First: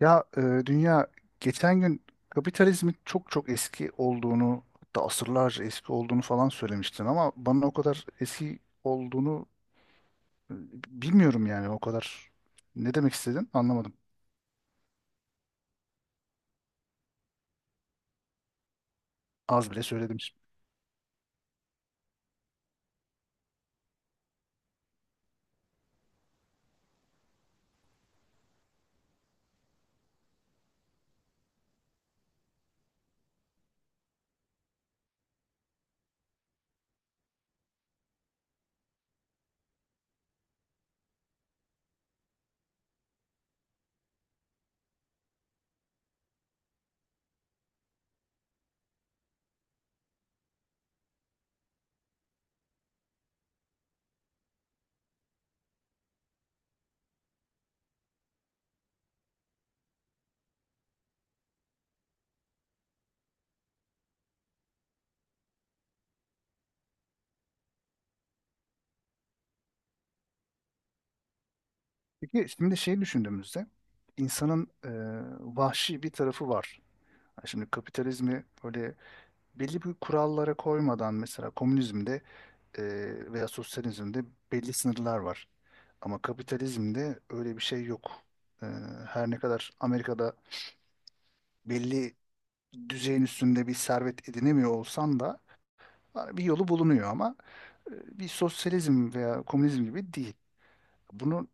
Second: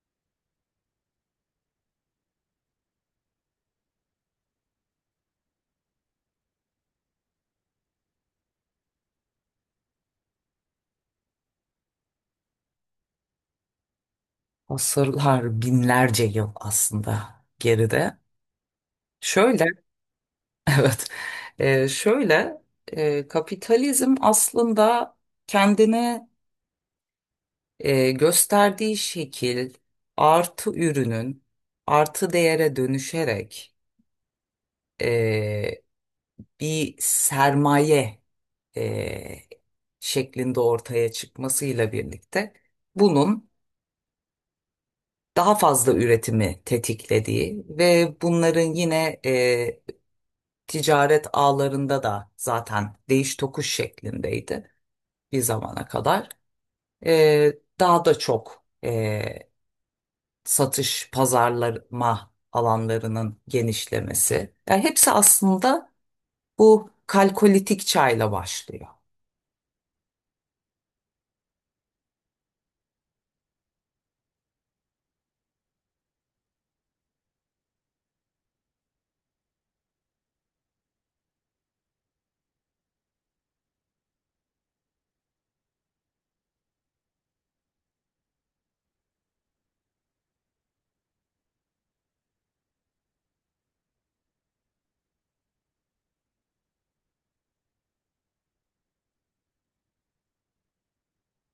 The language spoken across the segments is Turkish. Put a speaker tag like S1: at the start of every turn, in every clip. S1: Ya e, dünya geçen gün kapitalizmin çok çok eski olduğunu hatta asırlarca eski olduğunu falan söylemiştin ama bana o kadar eski olduğunu e, bilmiyorum yani o kadar ne demek istedin anlamadım.
S2: Asırlar, binlerce yıl aslında geride. Şöyle,
S1: Az bile söyledim şimdi.
S2: evet, şöyle kapitalizm aslında kendine gösterdiği şekil artı ürünün artı değere dönüşerek e, bir sermaye e, şeklinde ortaya çıkmasıyla birlikte bunun daha fazla üretimi tetiklediği ve bunların yine ticaret ağlarında da zaten değiş tokuş şeklindeydi bir zamana kadar. Ee, Daha da çok satış, pazarlama alanlarının genişlemesi. Yani hepsi aslında bu kalkolitik çayla başlıyor.
S1: Peki şimdi şey düşündüğümüzde insanın vahşi bir tarafı var. Ha, şimdi kapitalizmi böyle belli bir kurallara koymadan, mesela komünizmde veya sosyalizmde belli sınırlar var. Ama kapitalizmde öyle bir şey yok. E, her ne kadar Amerika'da belli düzeyin üstünde bir servet edinemiyor olsan da bir yolu bulunuyor ama e, bir sosyalizm veya komünizm gibi değil. Bunu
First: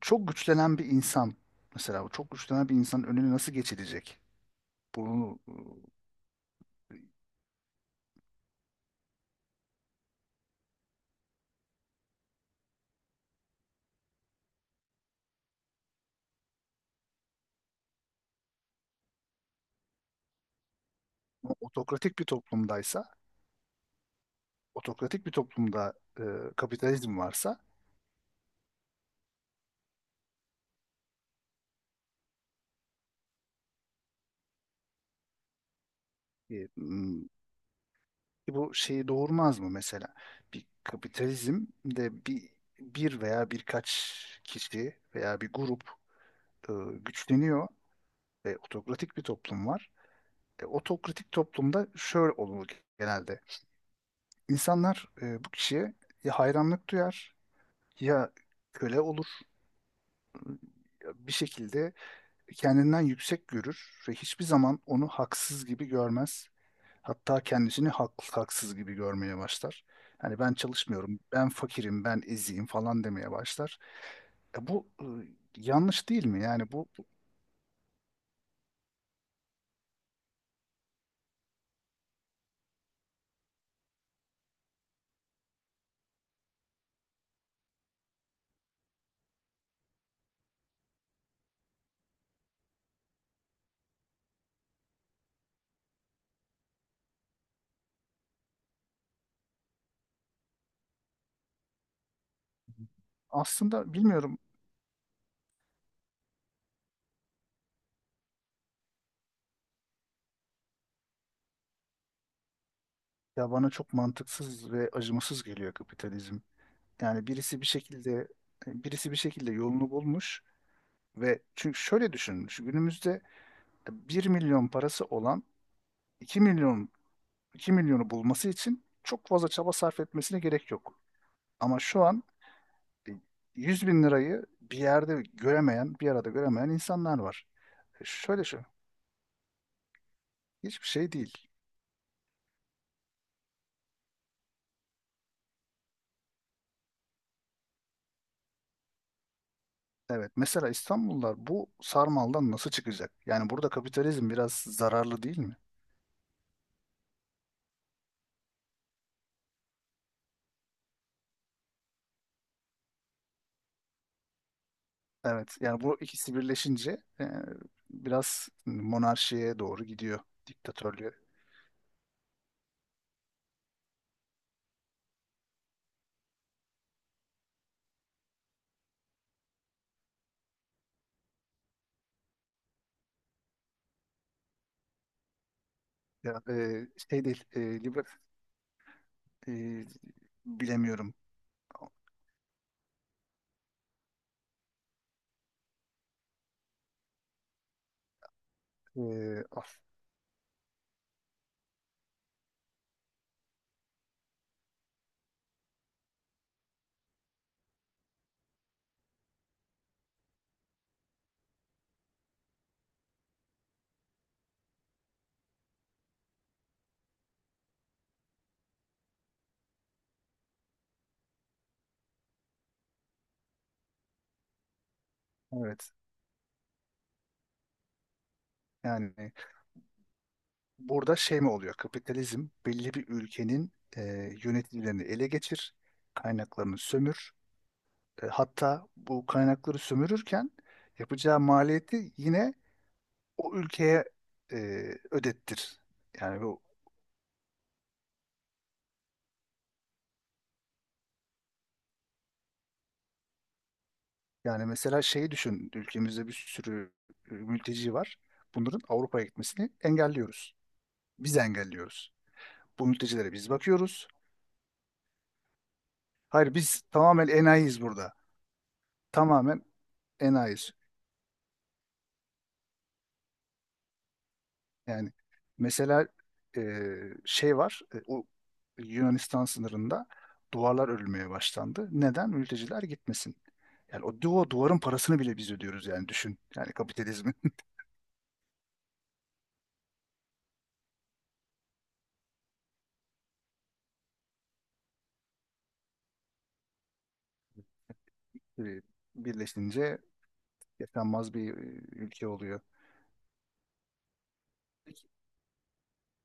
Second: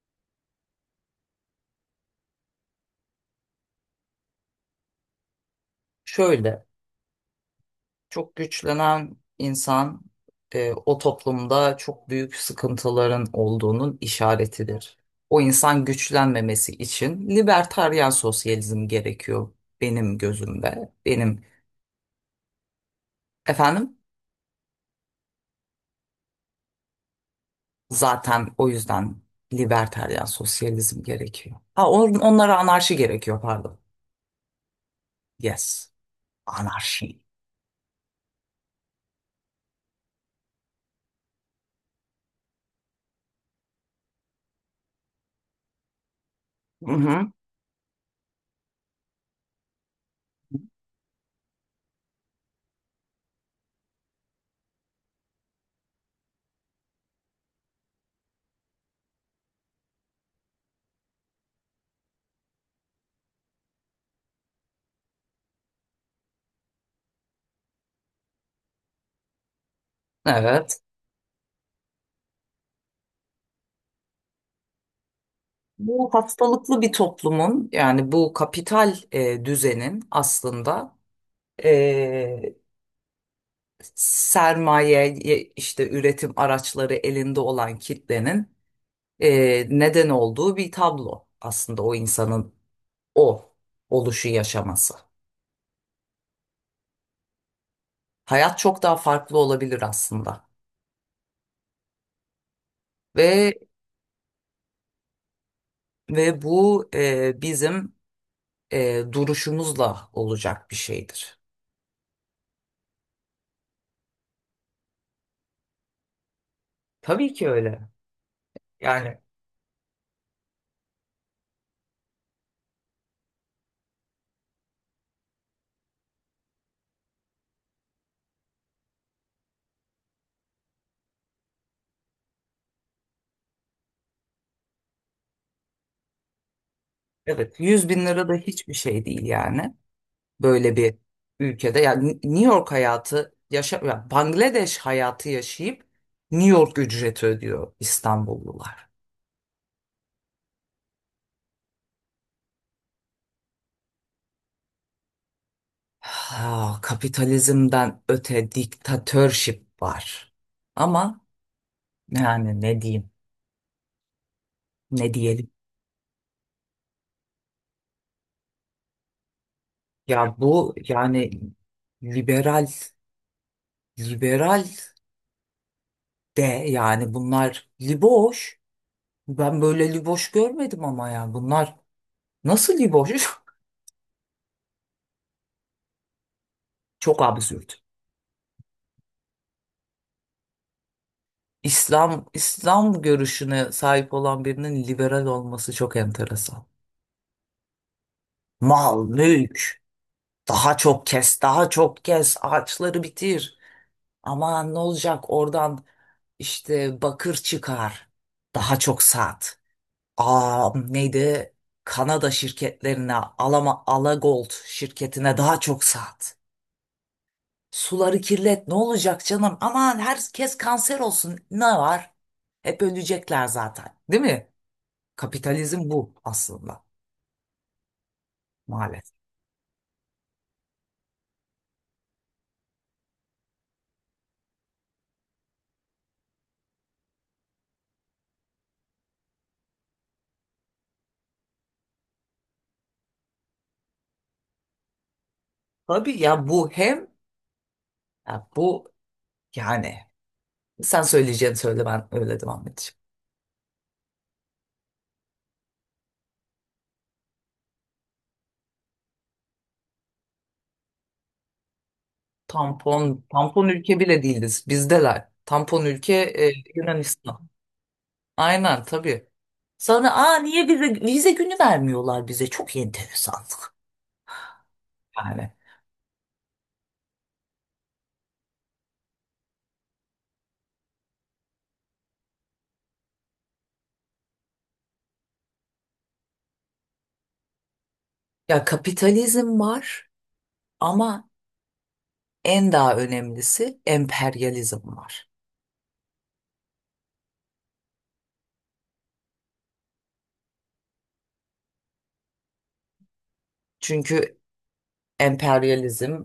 S1: çok güçlenen bir insan, mesela bu çok güçlenen bir insanın önüne nasıl geçilecek? Bunu
S2: Şöyle.
S1: e,
S2: Çok güçlenen insan o toplumda çok büyük sıkıntıların olduğunun işaretidir. O insan güçlenmemesi için libertaryen sosyalizm gerekiyor benim gözümde. Benim
S1: otokratik bir toplumdaysa,
S2: efendim,
S1: otokratik bir toplumda e, kapitalizm varsa,
S2: zaten o yüzden libertaryen sosyalizm gerekiyor. Ha, onlara anarşi gerekiyor pardon. Yes,
S1: e,
S2: anarşi.
S1: E bu şeyi doğurmaz mı mesela? Bir kapitalizm de bir veya birkaç kişi veya bir grup e,
S2: Hı hı.
S1: güçleniyor ve otokratik bir toplum var. E, otokratik toplumda şöyle olur genelde. İnsanlar bu kişiye ya hayranlık duyar, ya köle olur, ya bir şekilde kendinden yüksek görür ve hiçbir zaman onu haksız gibi görmez. Hatta kendisini haklı haksız gibi görmeye başlar. Hani ben
S2: Evet.
S1: çalışmıyorum, ben fakirim, ben eziyim falan demeye başlar. E bu yanlış
S2: Bu
S1: değil mi? Yani
S2: hastalıklı
S1: bu
S2: bir
S1: bu
S2: toplumun, yani bu kapital düzenin aslında e, sermaye işte üretim araçları elinde olan kitlenin neden olduğu bir tablo aslında o insanın o oluşu yaşaması. Hayat çok daha farklı olabilir aslında ve
S1: aslında bilmiyorum,
S2: ve bu bizim duruşumuzla olacak bir şeydir.
S1: ya bana çok mantıksız ve acımasız geliyor kapitalizm. Yani
S2: Tabii ki
S1: birisi bir
S2: öyle.
S1: şekilde, birisi bir
S2: Yani
S1: şekilde yolunu bulmuş ve çünkü şöyle düşünün. Şu günümüzde bir milyon parası olan 2 milyon, 2 milyonu bulması için çok fazla çaba sarf etmesine gerek yok. Ama şu an e, 100 bin lirayı bir yerde göremeyen, bir arada göremeyen insanlar var.
S2: evet, yüz bin lira da
S1: Şöyle şu,
S2: hiçbir şey değil yani. Böyle
S1: hiçbir
S2: bir
S1: şey değil.
S2: ülkede. Yani New York hayatı yaşa, yani Bangladeş hayatı yaşayıp New York ücreti ödüyor İstanbullular.
S1: Evet, mesela İstanbullular bu sarmaldan nasıl çıkacak? Yani burada kapitalizm biraz zararlı değil mi?
S2: Ha, kapitalizmden öte diktatörship var. Ama yani ne diyeyim? Ne diyelim?
S1: Evet, yani bu ikisi birleşince biraz monarşiye doğru gidiyor,
S2: Ya bu
S1: diktatörlüğe.
S2: yani liberal liberal de yani bunlar liboş. Ben böyle liboş görmedim ama ya bunlar nasıl liboş?
S1: Ya, e,
S2: Çok
S1: şey değil, e,
S2: absürt.
S1: liber, e, bilemiyorum.
S2: İslam görüşüne sahip olan birinin liberal olması çok enteresan. Mal,
S1: E, af-
S2: mülk, daha çok kes, daha çok kes, ağaçları bitir. Aman ne olacak oradan, işte bakır çıkar, daha çok sat. Aa neydi? Kanada şirketlerine, Alama Alagold şirketine daha çok sat. Suları kirlet, ne olacak canım? Aman herkes kanser olsun, ne var? Hep ölecekler zaten, değil mi? Kapitalizm
S1: evet,
S2: bu aslında maalesef.
S1: yani burada şey mi oluyor? Kapitalizm belli bir ülkenin e, yöneticilerini ele geçir, kaynaklarını sömür. E, hatta bu kaynakları sömürürken yapacağı maliyeti yine o ülkeye e, ödettir.
S2: Tabii,
S1: Yani
S2: ya
S1: bu
S2: bu hem ya bu yani sen söyleyeceğini söyle, ben öyle devam edeceğim.
S1: yani mesela şeyi düşün, ülkemizde bir sürü mülteci var. Bunların Avrupa'ya gitmesini engelliyoruz. Biz engelliyoruz. Bu
S2: Tampon
S1: mültecilere biz
S2: tampon ülke
S1: bakıyoruz.
S2: bile değiliz bizdeler. Tampon ülke
S1: Hayır, biz tamamen
S2: Yunanistan.
S1: enayiyiz burada.
S2: Aynen tabii.
S1: Tamamen
S2: Sonra aa
S1: enayi.
S2: niye bize vize günü vermiyorlar, bize çok enteresan.
S1: Yani
S2: Yani
S1: mesela e, şey var, o Yunanistan sınırında duvarlar örülmeye başlandı. Neden? Mülteciler gitmesin. Yani o duvarın parasını bile biz ödüyoruz, yani düşün. Yani kapitalizmin
S2: ya kapitalizm var ama en daha önemlisi emperyalizm var.
S1: e, birleşince yaşanmaz bir ülke oluyor.
S2: Çünkü emperyalizm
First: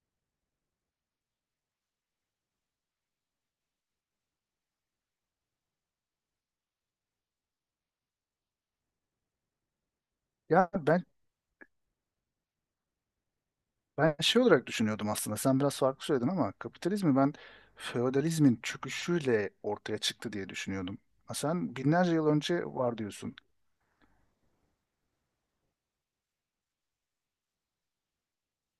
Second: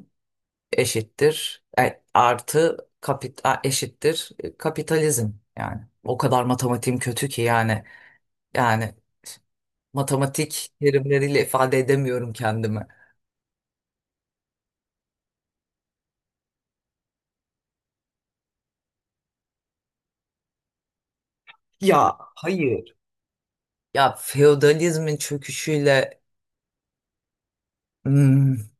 S2: eşittir artı kapita eşittir kapitalizm yani. O kadar matematiğim kötü ki yani, yani
S1: Ya
S2: matematik
S1: ben
S2: terimleriyle ifade edemiyorum kendimi.
S1: ben şey olarak düşünüyordum aslında. Sen biraz farklı söyledin ama kapitalizmi ben feodalizmin çöküşüyle ortaya çıktı diye düşünüyordum. Ha, sen binlerce
S2: Ya
S1: yıl önce
S2: hayır.
S1: var diyorsun.
S2: Ya feodalizmin çöküşüyle, hmm,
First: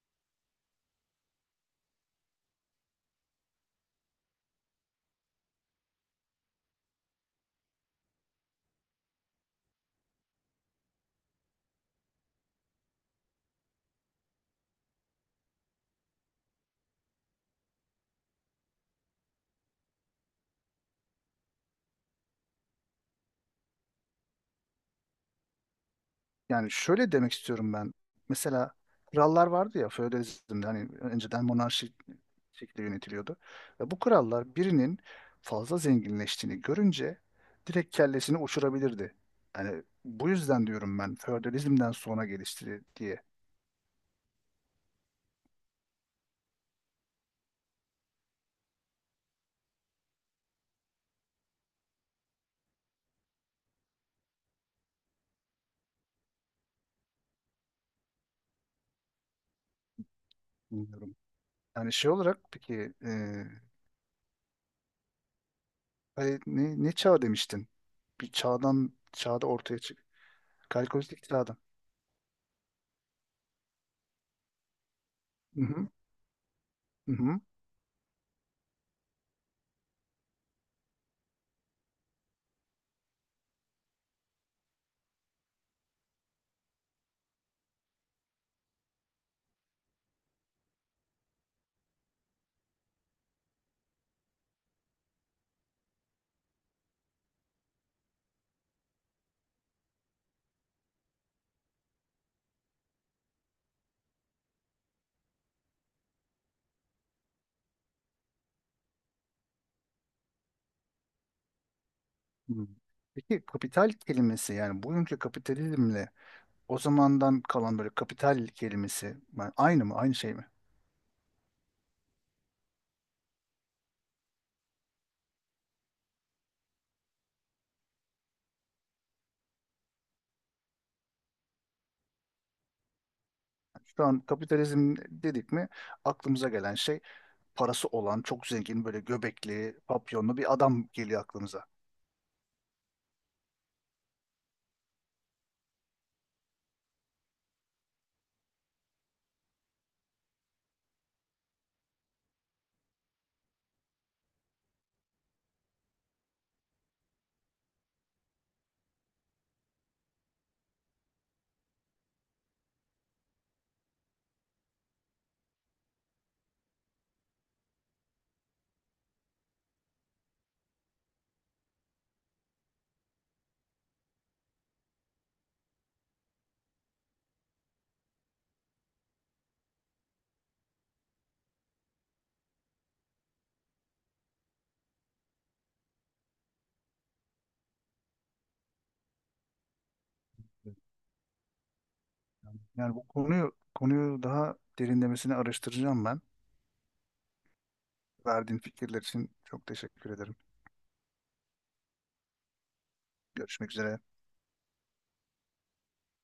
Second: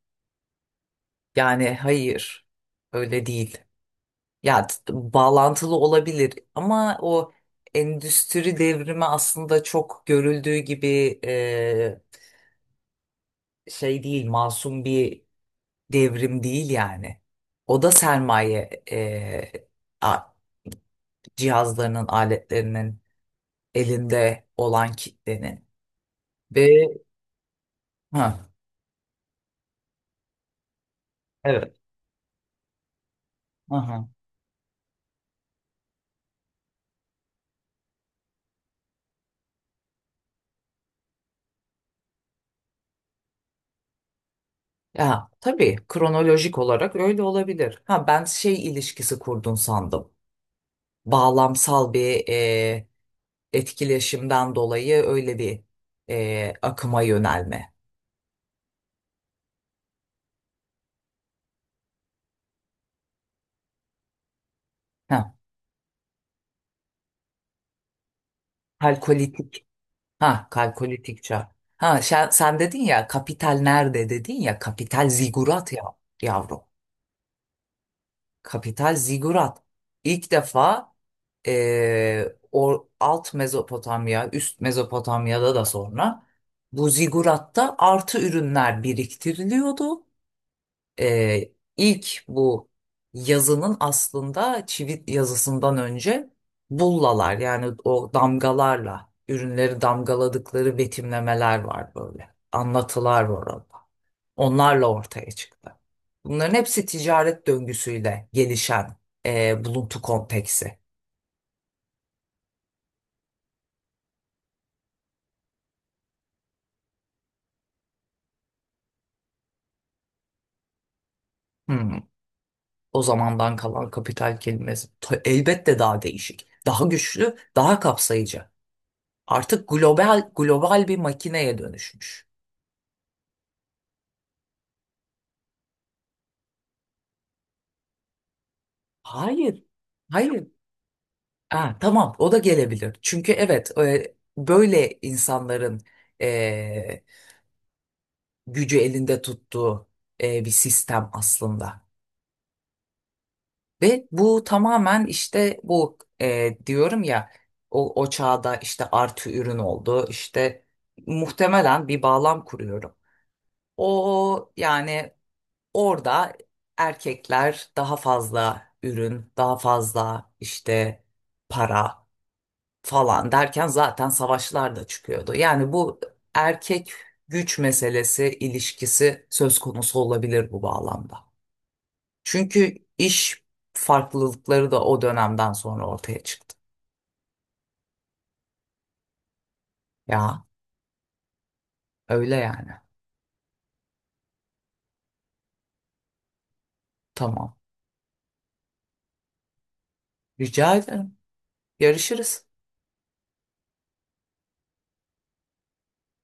S2: yani hayır, öyle değil. Ya t- Bağlantılı olabilir ama o endüstri devrimi aslında çok görüldüğü gibi e, şey değil, masum bir devrim değil yani. O da sermaye a- cihazlarının, aletlerinin elinde olan kitlenin
S1: Yani
S2: ve
S1: şöyle demek istiyorum ben.
S2: ha,
S1: Mesela krallar vardı ya, feodalizmde, hani önceden
S2: evet.
S1: monarşi şekilde yönetiliyordu. Ve bu
S2: Aha.
S1: krallar birinin fazla zenginleştiğini görünce direkt kellesini uçurabilirdi. Yani bu yüzden diyorum ben feodalizmden sonra gelişti diye.
S2: Ya tabii kronolojik olarak öyle olabilir. Ha, ben şey ilişkisi kurdun sandım. Bağlamsal bir etkileşimden dolayı öyle bir akıma yönelme.
S1: Bilmiyorum. Yani şey olarak peki
S2: Ha,
S1: hani ne çağ demiştin? Bir çağda
S2: kalkolitik.
S1: ortaya çık.
S2: Ha, kalkolitik
S1: Kalkolitik
S2: çağ.
S1: çağdan.
S2: Ha, sen dedin ya kapital nerede, dedin ya kapital
S1: Hı
S2: zigurat ya
S1: hı,
S2: yavrum.
S1: hı hı.
S2: Kapital zigurat. İlk defa e, o alt Mezopotamya, üst Mezopotamya'da da sonra bu ziguratta artı ürünler biriktiriliyordu, ilk bu yazının aslında çivit yazısından önce bullalar, yani o damgalarla ürünleri damgaladıkları betimlemeler var böyle. Anlatılar var orada. Onlarla ortaya çıktı. Bunların hepsi ticaret döngüsüyle gelişen buluntu konteksi.
S1: Hı. Peki kapital kelimesi yani bugünkü kapitalizmle, o zamandan kalan böyle kapital kelimesi yani aynı mı, aynı şey mi?
S2: Hmm, O zamandan kalan kapital kelimesi elbette daha değişik, daha güçlü, daha kapsayıcı. Artık global global bir makineye dönüşmüş.
S1: Şu an kapitalizm dedik mi aklımıza gelen şey, parası olan çok zengin böyle
S2: Hayır.
S1: göbekli papyonlu
S2: Hayır.
S1: bir adam geliyor aklımıza.
S2: Ha, tamam, o da gelebilir. Çünkü evet, böyle insanların e, gücü elinde tuttuğu bir sistem aslında. Ve bu tamamen işte bu diyorum ya, o çağda işte artı ürün oldu. İşte muhtemelen bir bağlam kuruyorum. O yani orada erkekler daha fazla ürün, daha fazla işte para falan derken zaten savaşlar da çıkıyordu. Yani bu erkek güç meselesi, ilişkisi söz konusu olabilir bu bağlamda. Çünkü iş farklılıkları da o dönemden sonra ortaya çıktı. Ya öyle yani.
S1: Yani bu konuyu daha derinlemesine araştıracağım ben.
S2: Tamam.
S1: Verdiğin fikirler için çok teşekkür ederim.
S2: Rica ederim. Yarışırız.
S1: Görüşmek üzere.